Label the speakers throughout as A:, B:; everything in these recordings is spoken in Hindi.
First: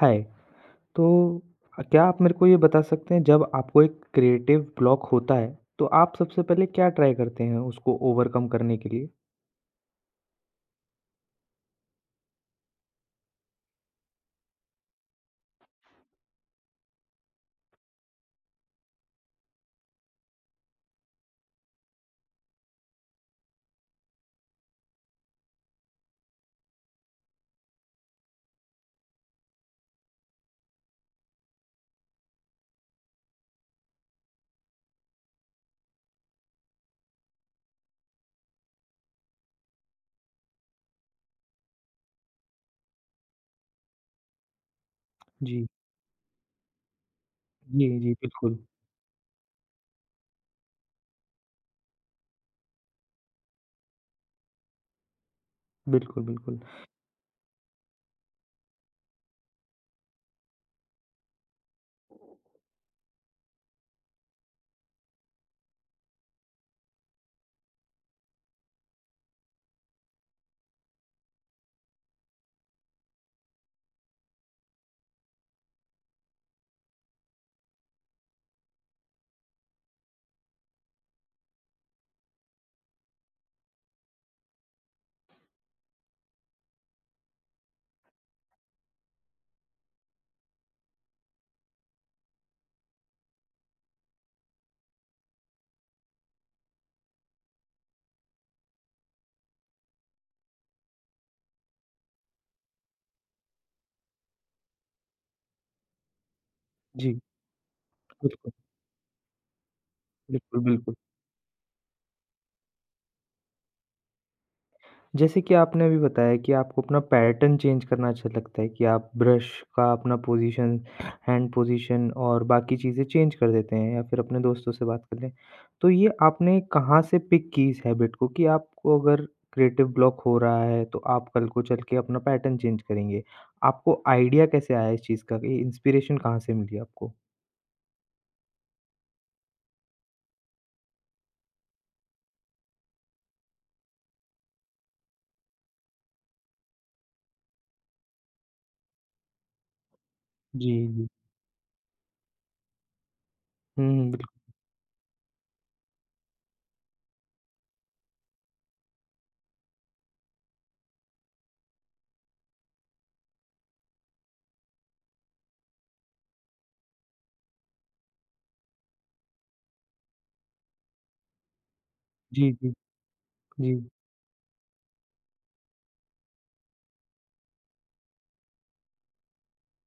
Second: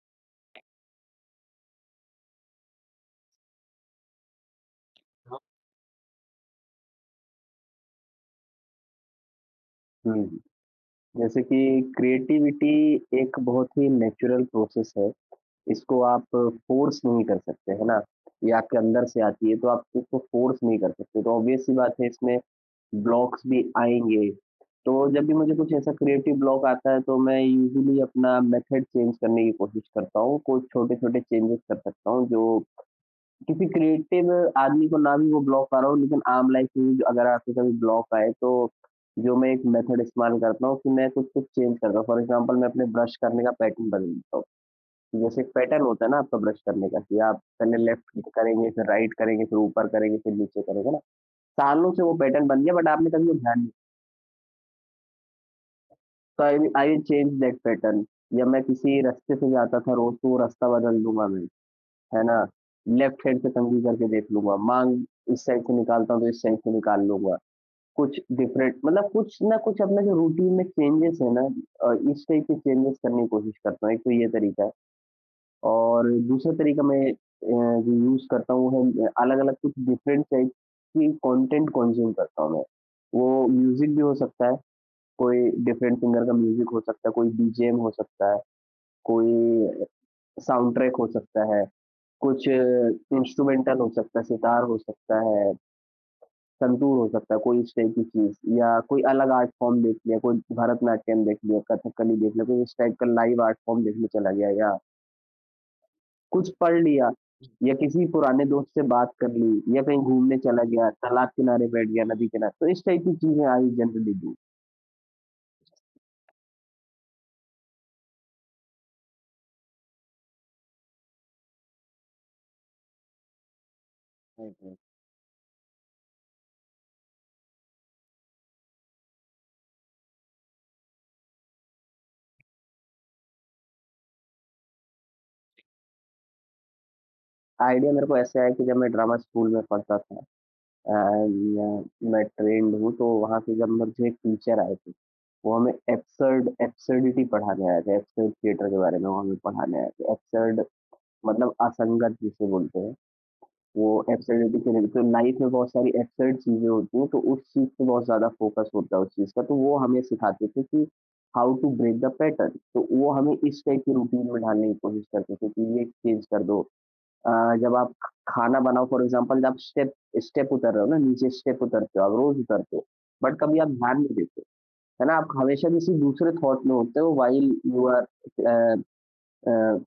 A: हाय। तो क्या आप मेरे को ये बता सकते हैं जब आपको एक क्रिएटिव ब्लॉक होता है तो आप सबसे पहले क्या ट्राई करते हैं उसको ओवरकम करने के लिए?
B: हुँ। जैसे कि क्रिएटिविटी एक बहुत ही नेचुरल प्रोसेस है। इसको आप फ़ोर्स नहीं कर सकते, है ना? ये आपके अंदर से आती है तो आप इसको फ़ोर्स नहीं कर सकते। तो ऑब्वियस सी बात है इसमें ब्लॉक्स भी आएँगे। तो जब भी मुझे कुछ ऐसा क्रिएटिव ब्लॉक आता है तो मैं यूज़ुअली अपना मेथड चेंज करने की कोशिश करता हूँ। कुछ छोटे-छोटे चेंजेज़ कर सकता हूँ जो किसी क्रिएटिव आदमी को ना भी वो ब्लॉक आ रहा हो, लेकिन आम लाइफ में भी अगर आपको कभी ब्लॉक आए, तो जो मैं एक मेथड इस्तेमाल करता हूँ कि मैं कुछ-कुछ चेंज करता हूँ। फॉर एग्ज़ाम्पल मैं अपने ब्रश करने का पैटर्न बदल देता हूँ। जैसे एक
A: जी।
B: पैटर्न होता है ना आपका ब्रश करने का कि आप पहले
A: जी, जी,
B: लेफ्ट
A: बिल्कुल।
B: करेंगे, फिर राइट करेंगे, फिर ऊपर करेंगे, फिर नीचे करेंगे ना। सालों से वो पैटर्न बन गया बट आपने कभी वो ध्यान नहीं
A: बिल्कुल,
B: तो आई
A: बिल्कुल।
B: Will I will change that pattern या मैं किसी रास्ते से जाता था रोज़, तो वो रास्ता बदल दूँगा मैं। है ना? लेफ्ट हैंड से कंघी करके देख लूँगा, माँग इस साइड से निकालता हूँ, तो इस साइड से निकाल लूँगा। कुछ डिफरेंट मतलब कुछ ना कुछ अपना जो रूटीन में चेंजेस है ना इस टाइप के चेंजेस करने की कोशिश करता हूँ। एक तो ये तरीका है और दूसरा तरीका मैं जो यूज़ करता हूँ वो है अलग-अलग कुछ डिफरेंट टाइप की कंटेंट कंज़्यूम करता हूँ मैं। वो म्यूज़िक भी हो सकता है, कोई डिफरेंट सिंगर का म्यूज़िक हो सकता है, कोई बीजीएम हो सकता है, कोई साउंड ट्रैक हो सकता है, कुछ इंस्ट्रूमेंटल हो सकता है, सितार हो सकता है, संतूर हो सकता है, कोई इस टाइप की चीज़ या कोई अलग आर्ट फॉर्म देख लिया, कोई भरतनाट्यम देख लिया, कथकली देख लिया, कोई इस टाइप का लाइव आर्ट फॉर्म देखने चला गया या कुछ पढ़ लिया
A: जी,
B: जी। या किसी पुराने
A: बिल्कुल,
B: दोस्त से बात कर ली या कहीं घूमने
A: बिल्कुल,
B: चला गया,
A: बिल्कुल।
B: तालाब किनारे बैठ गया, नदी किनारे, तो इस टाइप की चीज़ें आई जनरली डू।
A: जैसे कि आपने अभी बताया कि आपको अपना पैटर्न चेंज करना अच्छा लगता है कि आप ब्रश का अपना पोजीशन, हैंड पोजीशन और बाकी चीज़ें चेंज कर देते हैं या फिर अपने
B: हुँ,
A: दोस्तों
B: हुँ।
A: से बात कर लें। तो ये आपने कहाँ से पिक की इस हैबिट को कि आपको अगर क्रिएटिव ब्लॉक हो रहा है तो आप कल को चल के अपना पैटर्न चेंज करेंगे। आपको आइडिया कैसे आया इस चीज़ का? ये इंस्पिरेशन कहाँ से मिली आपको?
B: आइडिया मेरे को ऐसे आया कि जब मैं ड्रामा स्कूल में पढ़ता था। अ, न मैं ट्रेन्ड हूँ, तो वहाँ पे जब मुझे एक टीचर आए थे, वो हमें एब्सर्डिटी पढ़ाने आए थे, एब्सर्ड थिएटर के बारे में वो हमें पढ़ाने आए थे। एब्सर्ड
A: जी, जी।
B: मतलब असंगत जिसे बोलते हैं,
A: हुँ,
B: वो
A: हुँ, बिल्कुल।
B: एब्सर्डिटी से रिलेटेड तो लाइफ़ में बहुत सारी एब्सर्ड चीज़ें होती हैं, तो उस चीज़ पे बहुत ज़्यादा फोकस होता है उस चीज़ का, तो वो हमें सिखाते थे कि how to break the pattern. तो वो हमें इस टाइप की रूटीन में ढालने की कोशिश करते थे कि ये चेंज कर दो, अ, जब आप ख खाना बनाओ फॉर एग्ज़ाम्पल जब आप स्टेप स्टेप उतर रहे हो ना, नीचे स्टेप उतरते हो, आप रोज़
A: जी, जी,
B: उतरते हो, बट कभी आप
A: जी।
B: ध्यान नहीं देते, है ना? आप हमेशा किसी दूसरे थॉट में होते हो while you are a uh,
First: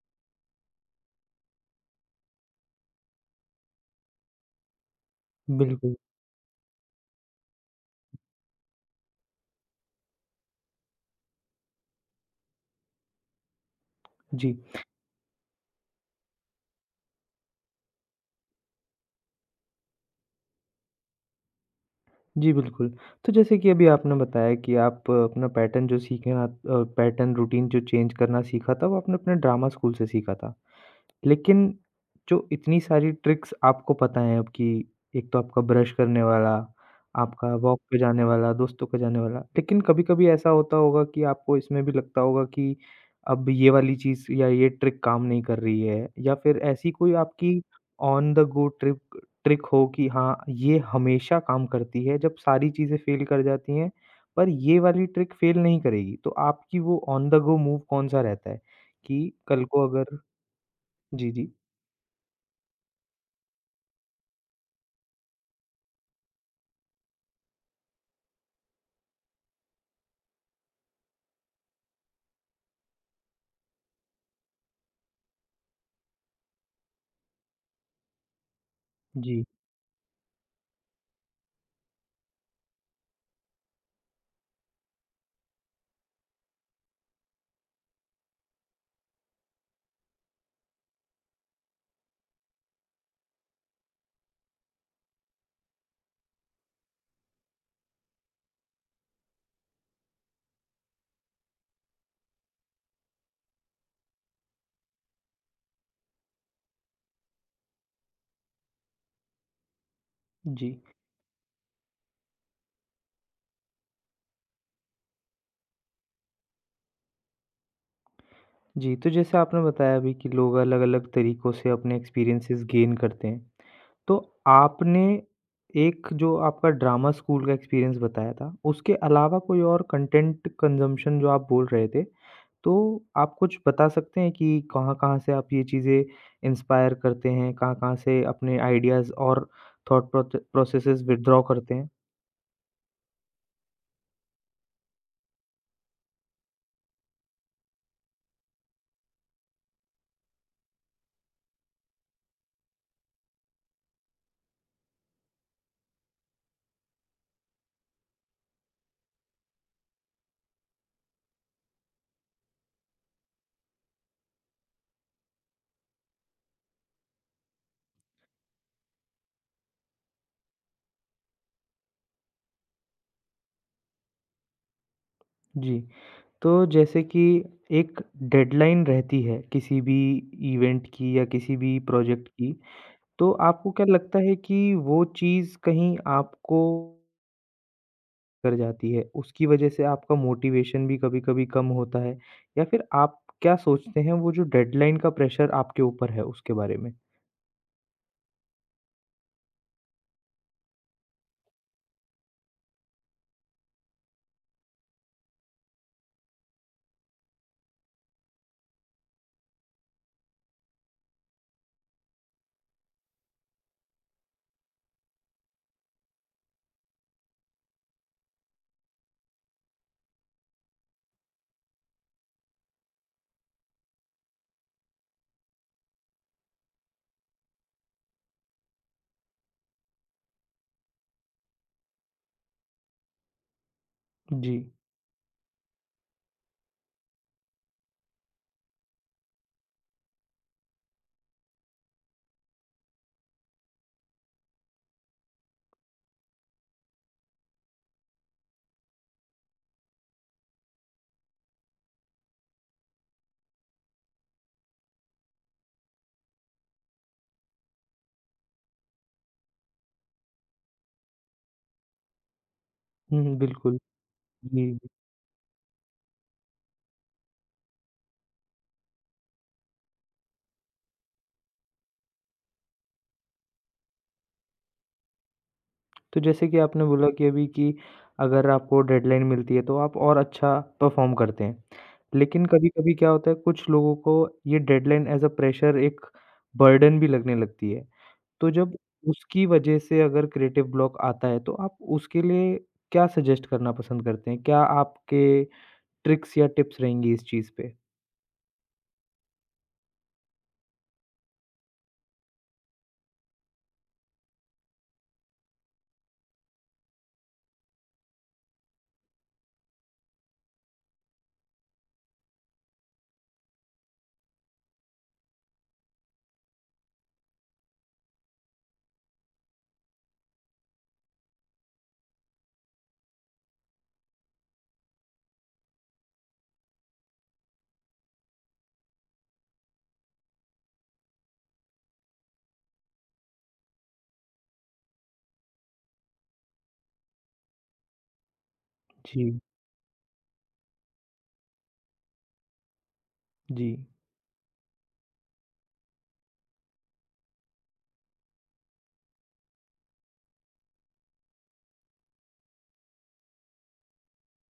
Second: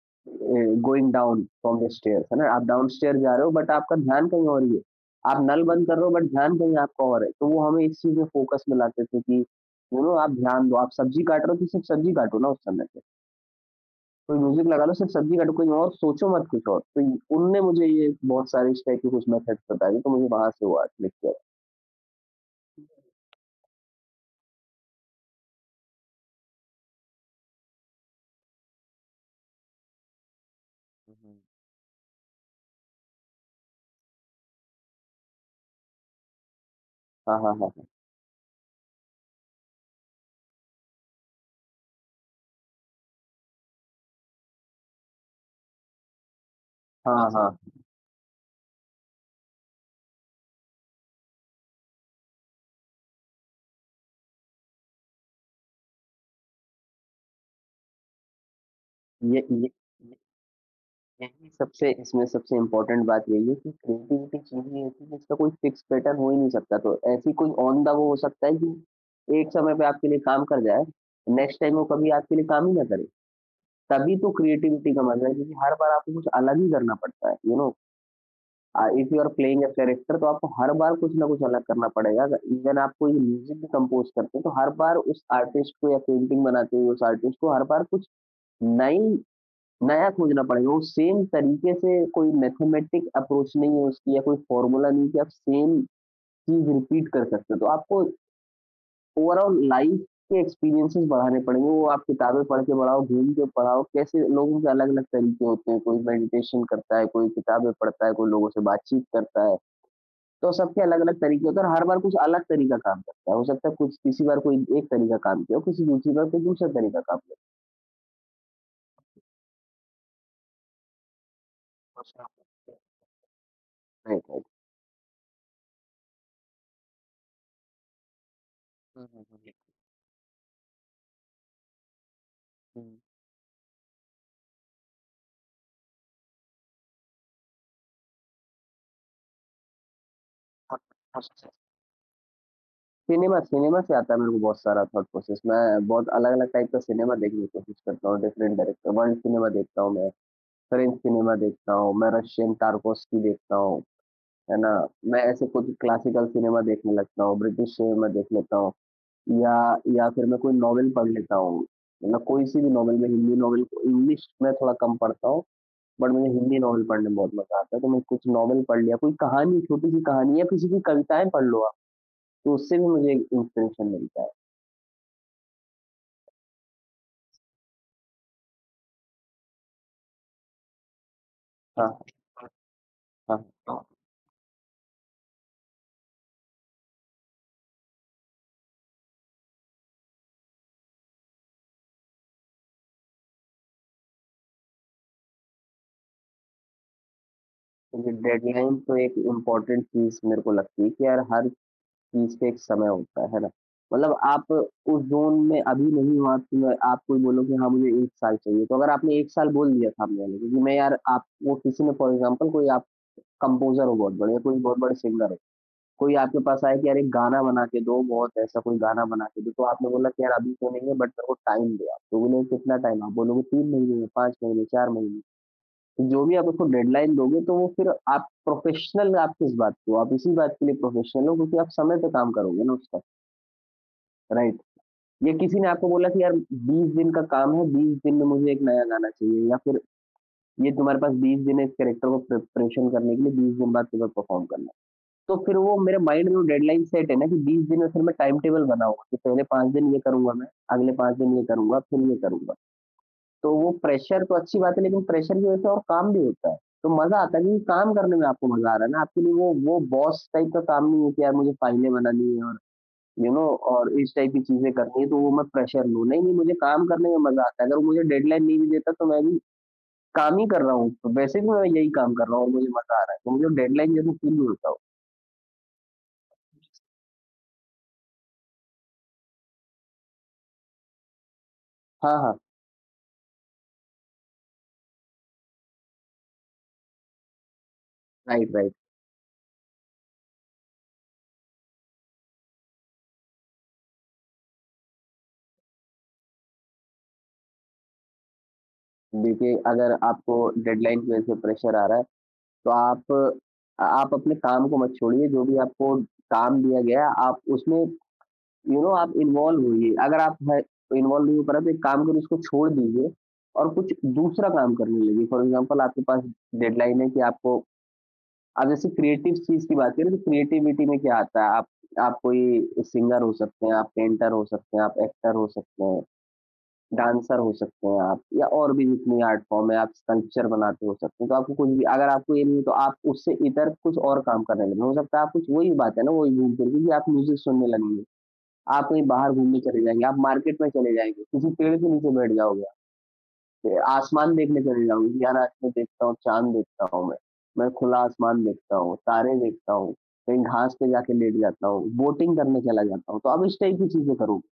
B: going down from the stairs, है ना? आप डाउन स्टेयर जा रहे हो बट आपका ध्यान कहीं और ही है। आप नल बंद कर
A: बिल्कुल,
B: रहे हो बट ध्यान कहीं आपका और है। तो वो हमें इस चीज़ में फ़ोकस में लाते थे कि यू नो आप ध्यान दो, आप सब्ज़ी काट रहे हो तो सिर्फ़ सब्ज़ी काटो ना उस समय पे। कोई
A: जी।
B: म्यूज़िक लगा लो, सिर्फ़ सब्ज़ी काटो, कोई और सोचो मत कुछ और। तो ये उनने मुझे ये बहुत सारे इस टाइप के कुछ मेथड्स बताए थे, तो मुझे वहाँ से वो आर्ट क्लिक किया।
A: जी, बिल्कुल। तो जैसे कि अभी आपने बताया कि आप अपना पैटर्न जो सीखे आप पैटर्न रूटीन जो चेंज करना सीखा था, वो आपने अपने ड्रामा स्कूल से सीखा था।
B: हुँ, हुँ।
A: लेकिन जो इतनी सारी ट्रिक्स आपको पता है अब कि एक तो आपका ब्रश करने वाला,
B: हाँ, हाँ,
A: आपका
B: हाँ,
A: वॉक
B: हाँ।
A: पे जाने वाला, दोस्तों के जाने वाला, लेकिन कभी-कभी ऐसा होता होगा कि आपको इसमें भी लगता होगा कि अब ये वाली चीज़ या ये ट्रिक काम नहीं कर रही है या फिर ऐसी कोई
B: हाँ, अच्छा।
A: आपकी
B: हाँ।
A: On the go trick trick हो कि हाँ, ये हमेशा काम करती है जब सारी चीज़ें फ़ेल कर जाती हैं, पर ये वाली ट्रिक फ़ेल नहीं करेगी। तो आपकी वो ऑन द गो मूव कौन-सा रहता है कि
B: ये
A: कल
B: ये
A: को
B: ये
A: अगर जी,
B: यही
A: जी।
B: सबसे इसमें सबसे इम्पोर्टेंट बात यही है कि क्रिएटिविटी चीज़ ही ऐसी है जिसका कोई फ़िक्स पैटर्न हो ही नहीं सकता। तो ऐसी कोई ऑन द वो हो सकता है कि एक समय पे आपके लिए काम कर जाए, नेक्स्ट टाइम वो कभी आपके लिए काम ही ना करे। तभी तो क्रिएटिविटी का मज़ा है क्योंकि हर बार आपको कुछ अलग ही करना पड़ता है, you know? If you are
A: जी,
B: प्लेइंग अ कैरेक्टर तो आपको हर बार कुछ ना कुछ अलग करना पड़ेगा। अगर इवन आप कोई म्यूज़िक भी कंपोज़ करते हैं, तो हर बार उस आर्टिस्ट को या पेंटिंग बनाते हुए उस आर्टिस्ट को हर बार कुछ नई नया खोजना पड़ेगा। वो सेम तरीके से कोई मैथमेटिक अप्रोच नहीं है उसकी या कोई फ़ॉर्मूला नहीं है कि आप सेम चीज़ रिपीट कर सकते हो। तो आपको ओवरऑल लाइफ़ के एक्सपीरियंसेस बढ़ाने पड़ेंगे। वो आप किताबें पढ़ के बढ़ाओ, घूम के पढ़ाओ। कैसे लोगों के अलग-अलग तरीके होते हैं, कोई मेडिटेशन करता है, कोई किताबें पढ़ता है, कोई लोगों से बातचीत करता है। तो
A: जी।
B: सबके अलग-अलग तरीके होते हैं और हर बार कुछ अलग तरीका काम करता है। हो सकता है कुछ किसी बार कोई एक तरीका काम किया हो, किसी दूसरी बार कोई दूसरा तरीका काम किया
A: जी, तो जैसे आपने बताया अभी कि लोग अलग-अलग तरीकों से अपने
B: अच्छा। हो।
A: एक्सपीरियंसेस गेन करते हैं। तो
B: राइट, राइट।
A: आपने एक जो आपका ड्रामा स्कूल का एक्सपीरियंस बताया था, उसके
B: हुँ, हुँ, हुँ,
A: अलावा
B: हुँ।
A: कोई और कंटेंट कंज़म्पशन जो आप बोल रहे थे,
B: हुँ।
A: तो आप कुछ बता सकते हैं कि कहाँ-कहाँ से आप ये चीज़ें इंस्पायर करते हैं? कहाँ-कहाँ से अपने आइडियाज़ और थॉट प्रोत प्रोसेसेस विथड्रॉ करते हैं?
B: सिनेमा सिनेमा से आता है मेरे को बहुत सारा थॉट प्रोसेस। मैं बहुत अलग-अलग टाइप का सिनेमा देखने की कोशिश करता हूँ, डिफरेंट डायरेक्टर वर्ल्ड सिनेमा देखता हूँ मैं, फ्रेंच सिनेमा देखता हूँ, मैं रशियन टार्कोव्स्की देखता हूँ, है ना? मैं ऐसे कुछ क्लासिकल सिनेमा देखने लगता हूँ, ब्रिटिश सिनेमा देख लेता हूँ। या या फिर मैं कोई नॉवेल पढ़ लेता हूँ। मतलब कोई-सी भी नॉवेल मैं हिंदी नॉवेल इंग्लिश मैं थोड़ा कम पढ़ता हूँ, बट मुझे हिंदी नॉवेल पढ़ने में बहुत मज़ा आता है, तो मैं कुछ नॉवेल पढ़ लिया, कोई कहानी, छोटी-सी कहानी या किसी की कविताएँ पढ़ लो आप, तो उससे भी मुझे इंस्पिरेशन मिलता है।
A: जी। तो जैसे कि एक डेडलाइन रहती है किसी भी इवेंट की या किसी भी
B: हाँ,
A: प्रोजेक्ट की, तो
B: हाँ,
A: आपको
B: हाँ।
A: क्या लगता है कि वो चीज़ कहीं आपको कर जाती है? उसकी वजह से आपका मोटिवेशन भी कभी-कभी कम होता है या फिर आप क्या सोचते हैं वो जो डेडलाइन का प्रेशर आपके ऊपर है उसके बारे में?
B: क्योंकि डेडलाइन तो एक इम्पोर्टेंट चीज़ मेरे को लगती है कि यार हर चीज़ पे एक समय होता है ना? मतलब आप उस ज़ोन में अभी नहीं हो आप कि आप कोई बोलो कि हाँ, मुझे 1 साल चाहिए, तो अगर आपने 1 साल बोल दिया सामने वाले को कि मैं यार आप वो किसी ने फॉर एग्ज़ाम्पल कोई आप कंपोज़र हो बहुत बड़े या कोई बहुत बड़े सिंगर हो, कोई आपके पास आए कि यार एक गाना बना के दो, बहुत ऐसा कोई गाना बना के दो, तो आपने बोला कि यार अभी तो नहीं है बट मेरे को टाइम दो आप। तो बोले कितना टाइम? आप बोलोगे 3 महीने, 5 महीने, 4 महीने। तो जो भी आप उसको डेडलाइन दोगे तो वो फिर आप प्रोफ़ेशनल आप किस बात के हो? आप इसी बात के लिए प्रोफ़ेशनल हो क्योंकि आप समय पे काम करोगे ना उसका।
A: जी।
B: राइट। ये किसी ने आपको बोला कि यार 20 दिन का काम है, 20 दिन में मुझे एक नया गाना चाहिए या फिर ये तुम्हारे पास 20 दिन है इस कैरेक्टर को प्रिपरेशन करने के लिए, 20 दिन बाद तुम्हें परफ़ॉर्म करना है। तो फिर वो मेरे माइंड में वो डेडलाइन सेट है ना कि 20 दिन में फिर मैं टाइम टेबल बनाऊँगा कि पहले 5 दिन ये करूँगा मैं, अगले 5 दिन ये करूँगा, फिर ये करूँगा। तो वो प्रेशर तो अच्छी बात है लेकिन प्रेशर की वज़ह से और काम भी होता है। तो मज़ा आता है क्योंकि काम करने में आपको मज़ा आ रहा है ना, आपके लिए वो बॉस टाइप का काम नहीं है कि यार मुझे फाइलें बनानी है।
A: हुँ,
B: यू
A: हुँ,
B: नो
A: बिल्कुल।
B: और इस टाइप की चीज़ें
A: जी।
B: करनी है, तो वो मैं प्रेशर लूँ। नहीं, नहीं मुझे काम करने में मज़ा आता है। अगर वो मुझे डेडलाइन नहीं भी देता तो मैं भी काम ही कर रहा हूँ। तो वैसे भी मैं यही काम कर रहा हूँ और मुझे मज़ा आ रहा है। तो मुझे डेडलाइन जैसे फील नहीं होता वो।
A: तो जैसे कि आपने बोला कि अभी कि अगर आपको डेडलाइन मिलती है तो आप और अच्छा परफॉर्म करते हैं।
B: हाँ, हाँ।
A: लेकिन कभी-कभी क्या होता है कुछ लोगों को ये डेडलाइन एज़ अ प्रेशर एक बर्डन भी लगने लगती है।
B: राइट,
A: तो
B: राइट।
A: जब उसकी वजह से अगर क्रिएटिव ब्लॉक आता है तो आप उसके लिए क्या सजेस्ट करना पसंद करते हैं? क्या आपके ट्रिक्स या टिप्स रहेंगी इस चीज़ पे?
B: देखिए अगर आपको डेडलाइन की वज़ह से प्रेशर आ रहा है तो आप अपने काम को मत छोड़िए। जो भी आपको काम दिया गया है आप उसमें यू नो आप इन्वॉल्व होइए। अगर आप है इन्वॉल्व नहीं हो पा रहे तो एक काम करिए इसको छोड़ दीजिए और कुछ दूसरा काम करने लगिए। फॉर एग्ज़ाम्पल आपके पास डेडलाइन है कि आपको आप जैसे क्रिएटिव चीज़ की बात करें तो क्रिएटिविटी में क्या आता है? आप कोई सिंगर हो सकते हैं, आप पेंटर हो सकते हैं, आप एक्टर हो सकते हैं, डांसर हो सकते हैं आप या और भी जितनी आर्ट फॉर्म है, आप स्कल्पचर बनाते हो सकते हैं। तो आपको कुछ भी अगर आपको ये नहीं है तो आप उससे इतर कुछ और काम करने लगे। हो सकता है आप कुछ वही बात है ना, वही घूम-फिर के कि आप म्यूज़िक सुनने लगेंगे। आप कहीं बाहर
A: जी,
B: घूमने चले जाएँगे, आप मार्केट में चले जाएँगे, किसी पेड़ के नीचे बैठ जाओगे आप।
A: जी,
B: ए, आसमान देखने चले जाओगे कि यार आज मैं देखता हूँ, चाँद देखता हूँ मैं। मैं खुला आसमान देखता हूँ, तारे देखता हूँ, कहीं घास पे जाके लेट जाता हूँ, बोटिंग करने चला जाता हूँ। तो आप इस टाइप की चीज़ें करोगे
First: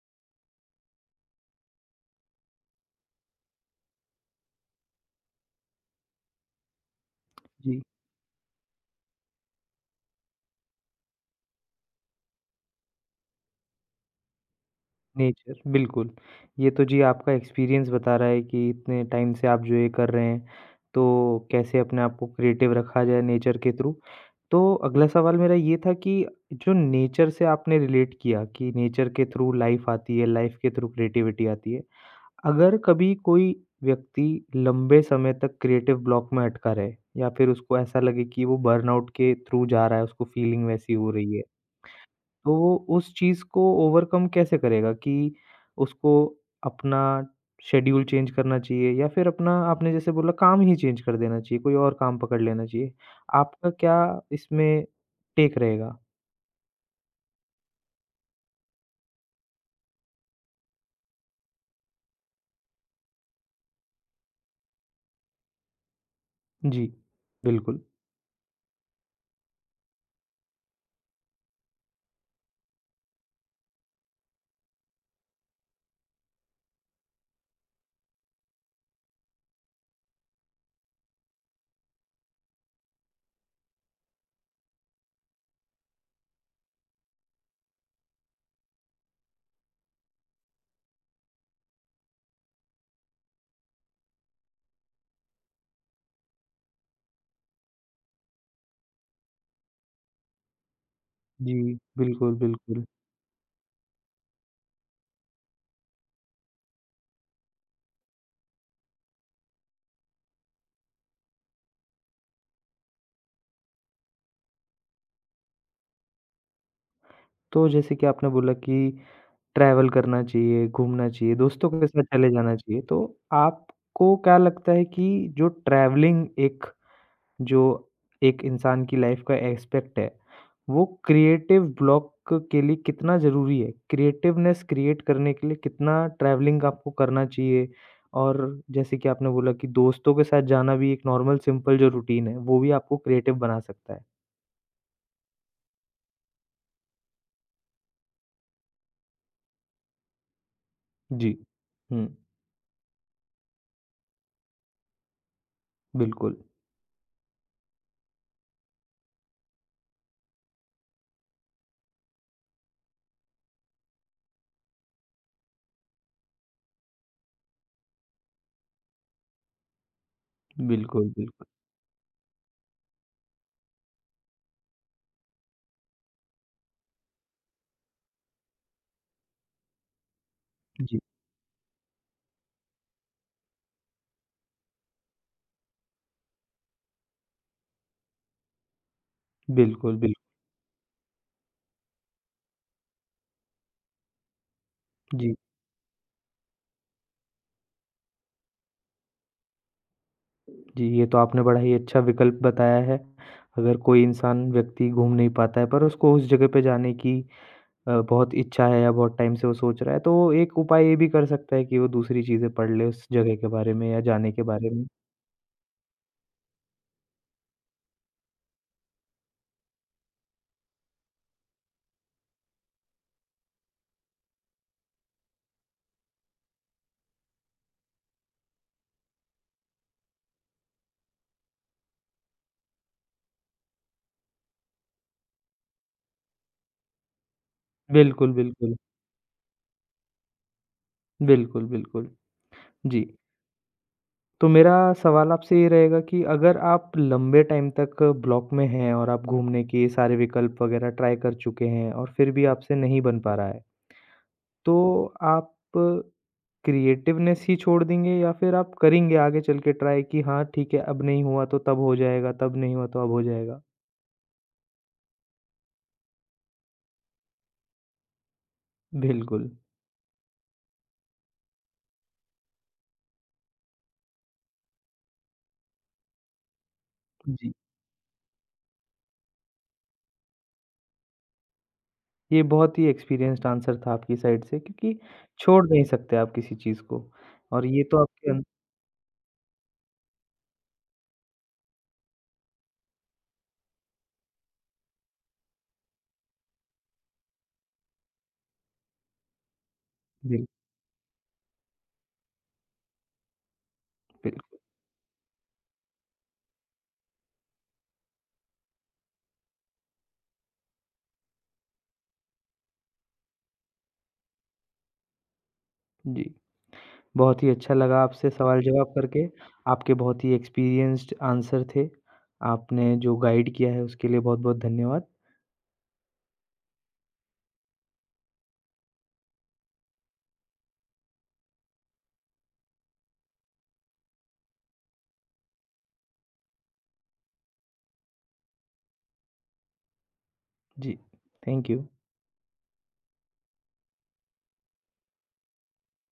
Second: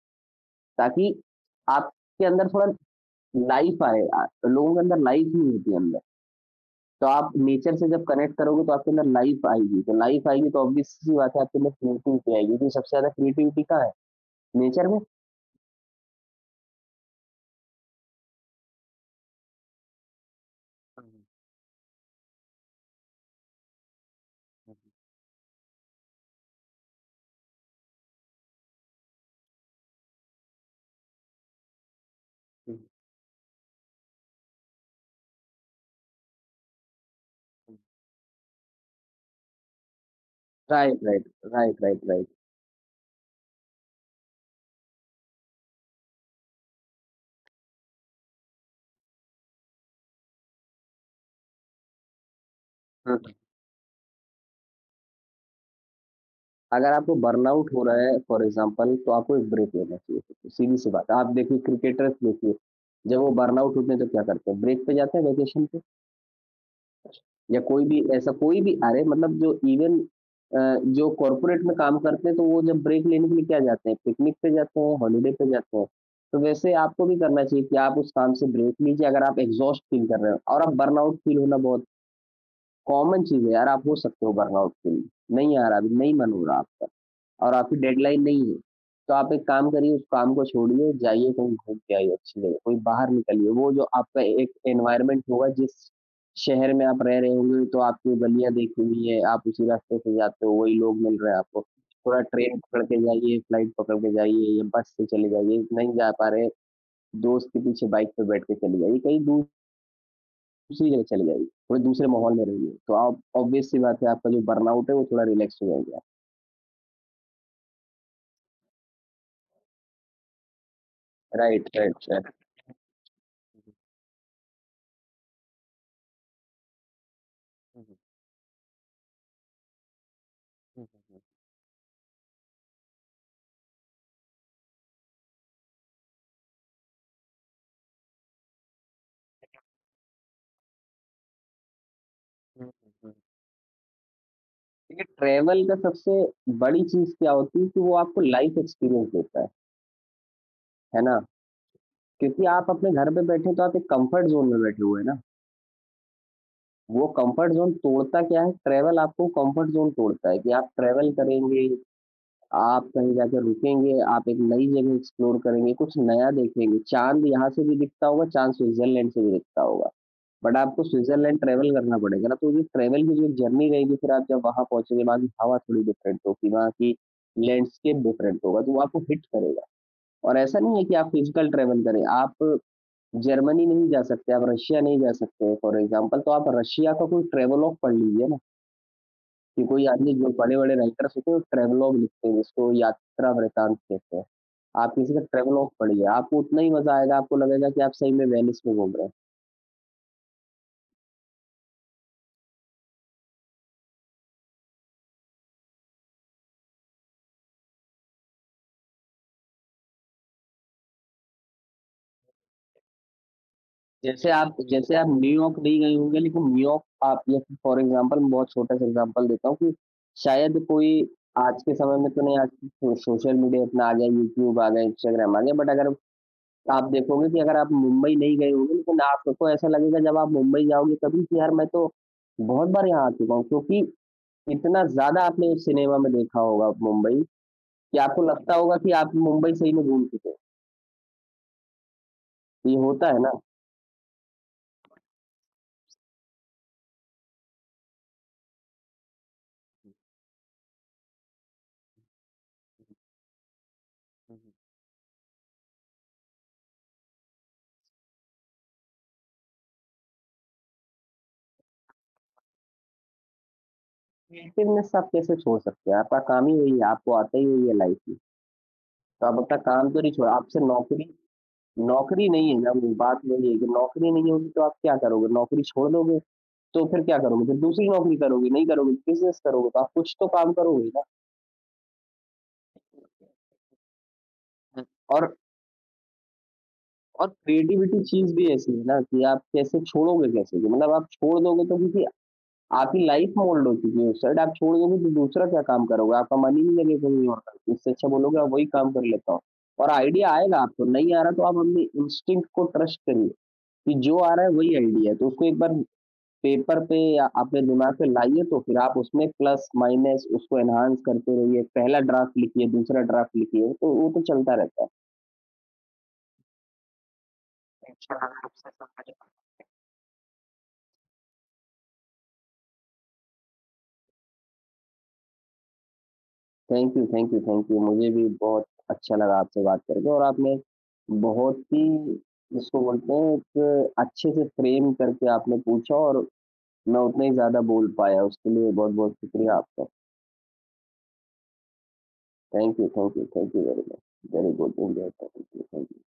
B: ताकि आपके अंदर थोड़ा लाइफ आए लोगों के अंदर लाइफ नहीं होती अंदर। तो आप नेचर
A: जी।
B: से जब कनेक्ट करोगे तो आपके अंदर लाइफ आएगी। तो लाइफ आएगी तो ऑब्वियस सी बात है आपके अंदर क्रिएटिविटी आएगी क्योंकि सबसे ज़्यादा क्रिएटिविटी कहाँ है? नेचर में।
A: नेचर, बिल्कुल। ये तो जी आपका एक्सपीरियंस बता रहा है कि इतने टाइम से आप जो ये कर रहे हैं,
B: हुँ, हुँ,
A: तो कैसे अपने आप को क्रिएटिव रखा जाए नेचर के थ्रू।
B: हुँ,
A: तो अगला सवाल मेरा ये था कि जो नेचर से आपने रिलेट किया कि नेचर के थ्रू लाइफ़ आती है, लाइफ़ के थ्रू क्रिएटिविटी आती है।
B: हुँ।
A: अगर कभी कोई व्यक्ति लंबे समय तक क्रिएटिव ब्लॉक में अटका रहे या फिर उसको ऐसा लगे कि वो बर्नआउट के थ्रू जा रहा है, उसको फीलिंग वैसी
B: राइट,
A: हो
B: राइट,
A: रही है,
B: राइट, राइट, राइट।
A: तो वो उस चीज़ को ओवरकम कैसे करेगा कि उसको अपना शेड्यूल चेंज करना चाहिए या फिर अपना आपने जैसे बोला काम ही चेंज कर देना चाहिए, कोई और काम पकड़ लेना चाहिए।
B: हुँ।
A: आपका क्या इसमें टेक रहेगा?
B: अगर आपको बर्नआउट हो रहा है फॉर एग्ज़ाम्पल तो आपको एक ब्रेक लेना चाहिए, सीधी सी बात है। आप देखिए क्रिकेटर्स देखिए, जब वो बर्नआउट होते हैं तो क्या करते हैं? ब्रेक पे जाते हैं वैकेशन पे
A: जी,
B: या
A: बिल्कुल।
B: कोई भी ऐसा कोई भी अरे मतलब जो इवन अ, जो कॉर्पोरेट में काम करते हैं तो वो जब ब्रेक लेने के लिए क्या जाते हैं? पिकनिक पे जाते हैं, हॉलिडे पे जाते हैं। तो वैसे आपको भी करना चाहिए कि आप उस काम से ब्रेक लीजिए अगर आप एग्ज़ॉस्ट फ़ील कर रहे हो और आप बर्नआउट फ़ील होना बहुत कॉमन चीज़ है यार, आप हो सकते हो बर्नआउट फ़ील। नहीं आ रहा अभी, नहीं मन हो रहा आपका। और आपकी डेडलाइन नहीं है, तो आप एक काम करिए उस काम को छोड़िए, जाइए कहीं घूम के आइए अच्छी जगह, कहीं बाहर निकलिए, वो जो आपका एक एनवायरनमेंट होगा जिस शहर में आप रह रहे होंगे तो आपने गलियाँ देखी हुई हैं, आप उसी रास्ते से जाते हो, वही लोग मिल रहे हैं
A: जी,
B: आपको। थोड़ा
A: बिल्कुल,
B: ट्रेन पकड़
A: बिल्कुल।
B: के जाइए, फ्लाइट पकड़ के जाइए या बस से चले जाइए, नहीं जा पा रहे, दोस्त के पीछे बाइक पे बैठ के चले जाइए, कहीं दूसरी जगह चले जाइए, थोड़े दूसरे माहौल में रहिए, तो आप ऑब्वियस सी बात है आपका जो बर्नआउट है वो थोड़ा रिलैक्स हो जाएगा।
A: तो जैसे कि आपने बोला कि ट्रैवल करना चाहिए, घूमना चाहिए,
B: राइट,
A: दोस्तों के साथ
B: राइट,
A: चले
B: राइट।
A: जाना चाहिए, तो आपको क्या लगता है कि जो ट्रैवलिंग एक जो एक इंसान की लाइफ का एस्पेक्ट है, वो क्रिएटिव ब्लॉक के लिए कितना ज़रूरी है? क्रिएटिवनेस क्रिएट करने के लिए कितना ट्रैवलिंग आपको करना चाहिए? और जैसे कि आपने बोला कि दोस्तों के साथ जाना भी एक नॉर्मल सिंपल जो रूटीन है, वो भी आपको क्रिएटिव बना सकता है।
B: देखिए, ट्रैवल का सबसे बड़ी चीज़ क्या होती है कि वो आपको लाइफ़ एक्सपीरियंस देता है ना?
A: जी। हुँ,
B: क्योंकि आप अपने घर पे बैठे हैं, तो आप एक कम्फ़र्ट ज़ोन में बैठे हुए हैं ना।
A: बिल्कुल,
B: वो कम्फ़र्ट ज़ोन तोड़ता क्या है, ट्रैवल आपको कम्फ़र्ट ज़ोन तोड़ता है कि आप ट्रैवल करेंगे, आप कहीं जाके रुकेंगे, आप एक नई जगह एक्सप्लोर करेंगे, कुछ नया देखेंगे। चाँद यहाँ से भी दिखता होगा, चाँद स्विट्ज़रलैंड से भी दिखता होगा। बट आपको
A: बिल्कुल,
B: स्विट्ज़रलैंड
A: बिल्कुल।
B: ट्रैवल करना पड़ेगा ना, तो ये ट्रैवल की जो जर्नी रहेगी फिर आप जब वहाँ पहुँचेंगे, वहाँ की हवा थोड़ी डिफरेंट होगी, वहाँ की लैंडस्केप डिफरेंट होगा, तो वो आपको हिट करेगा और ऐसा नहीं है कि
A: जी,
B: आप फिजिकल ट्रैवल करें, आप जर्मनी नहीं जा सकते, आप रशिया नहीं जा सकते फॉर एग्ज़ाम्पल तो आप रशिया का कोई ट्रैवलॉग पढ़ लीजिए ना, कि कोई
A: बिल्कुल,
B: आदमी
A: बिल
B: जो बड़े-बड़े राइटर्स होते हैं वो ट्रैवलॉग लिखते हैं, जिसको यात्रा वृतांत कहते हैं। आप किसी का
A: जी,
B: ट्रैवलॉग पढ़िए, आपको उतना ही मज़ा आएगा, आपको लगेगा कि आप सही में वेनिस में घूम रहे हैं।
A: जी, ये तो आपने बड़ा ही अच्छा विकल्प बताया है। अगर कोई इंसान व्यक्ति घूम नहीं पाता है, पर उसको उस जगह पे जाने की बहुत इच्छा है या बहुत टाइम से वो सोच रहा है, तो एक उपाय ये भी कर सकता है कि वो दूसरी चीज़ें पढ़ ले उस जगह के बारे में या
B: जैसे
A: जाने के
B: आप
A: बारे में।
B: जैसे आप न्यूयॉर्क नहीं गए होंगे, लेकिन न्यूयॉर्क आप जैसे फॉर एग्ज़ाम्पल मैं बहुत छोटा-सा एग्ज़ाम्पल देता हूँ कि शायद कोई आज के समय में तो नहीं आज सो सोशल मीडिया इतना आ गया, यूट्यूब आ गया, इंस्टाग्राम आ गया, बट अगर आप देखोगे कि अगर आप मुंबई नहीं गए होंगे, लेकिन आपको ऐसा लगेगा जब आप मुंबई जाओगे तभी कि यार मैं तो बहुत बार यहाँ आ चुका हूँ क्योंकि इतना ज़्यादा आपने सिनेमा में देखा होगा मुंबई कि आपको
A: बिल्कुल,
B: लगता होगा
A: बिल्कुल।
B: कि आप मुंबई सही में घूम चुके हो।
A: बिल्कुल, बिल्कुल।
B: ये
A: जी,
B: होता है ना?
A: तो मेरा सवाल आपसे ये रहेगा कि अगर आप लंबे टाइम तक ब्लॉक में हैं और आप घूमने के सारे विकल्प वगैरह ट्राई कर चुके हैं और फिर भी आपसे नहीं बन पा रहा है, तो आप क्रिएटिवनेस ही छोड़ देंगे या फिर आप करेंगे आगे चल के ट्राई कि हाँ, ठीक है, अब नहीं हुआ तो तब हो जाएगा, तब नहीं हुआ तो अब हो जाएगा?
B: क्रिएटिवनेस आप कैसे छोड़ सकते हैं? आपका काम ही वही है, आपको आता ही वही है लाइफ में, तो आप
A: बिल्कुल।
B: अपना काम तो नहीं छोड़ा आपसे नौकरी नौकरी नहीं है ना वो बात वही है कि नौकरी नहीं होगी तो आप क्या करोगे? नौकरी छोड़ दोगे, तो फिर क्या करोगे?
A: जी।
B: फिर दूसरी नौकरी करोगे, नहीं करोगे, बिज़नेस करोगे, तो आप कुछ तो काम करोगे ही ना।
A: ये बहुत ही एक्सपीरियंस्ड आंसर था आपकी साइड से
B: हुँ।
A: क्योंकि
B: और
A: छोड़ नहीं सकते आप किसी चीज़ को
B: और
A: और ये
B: क्रिएटिविटी
A: तो आपके
B: चीज़ भी ऐसी है ना कि आप कैसे छोड़ोगे कैसे? कि मतलब आप छोड़ दोगे तो किसी आपकी लाइफ मोल्ड हो चुकी है उस साइड, आप छोड़ दोगे तो दूसरा क्या काम करोगे? आपका मन ही नहीं लगेगा कहीं और करने, इससे अच्छा बोलोगे आप वही काम कर लेता हूँ और आइडिया
A: बिल
B: आएगा आपको, नहीं आ रहा तो आप अपने इंस्टिंक्ट को ट्रस्ट करिए कि जो आ
A: बिल
B: रहा है वही आइडिया है, तो उसको एक बार पेपर पे या अपने दिमाग पे लाइए तो फिर आप उसमें प्लस माइनस उसको एनहांस करते रहिए, पहला ड्राफ्ट लिखिए, दूसरा ड्राफ्ट लिखिए, तो वो तो चलता रहता
A: जी। बहुत ही अच्छा लगा आपसे सवाल-जवाब करके।
B: है।
A: आपके बहुत ही एक्सपीरियंस्ड आंसर थे। आपने जो गाइड किया है उसके लिए बहुत-बहुत धन्यवाद।
B: Thank you, thank you, thank you. मुझे भी बहुत अच्छा लगा आपसे बात करके और आपने बहुत ही जिसको बोलते हैं एक अच्छे से फ्रेम करके आपने पूछा और मैं उतना ही ज़्यादा बोल पाया। उसके लिए बहुत-बहुत शुक्रिया आपका।
A: जी, thank you.
B: Thank you, thank you, thank you very much. Very good, enjoy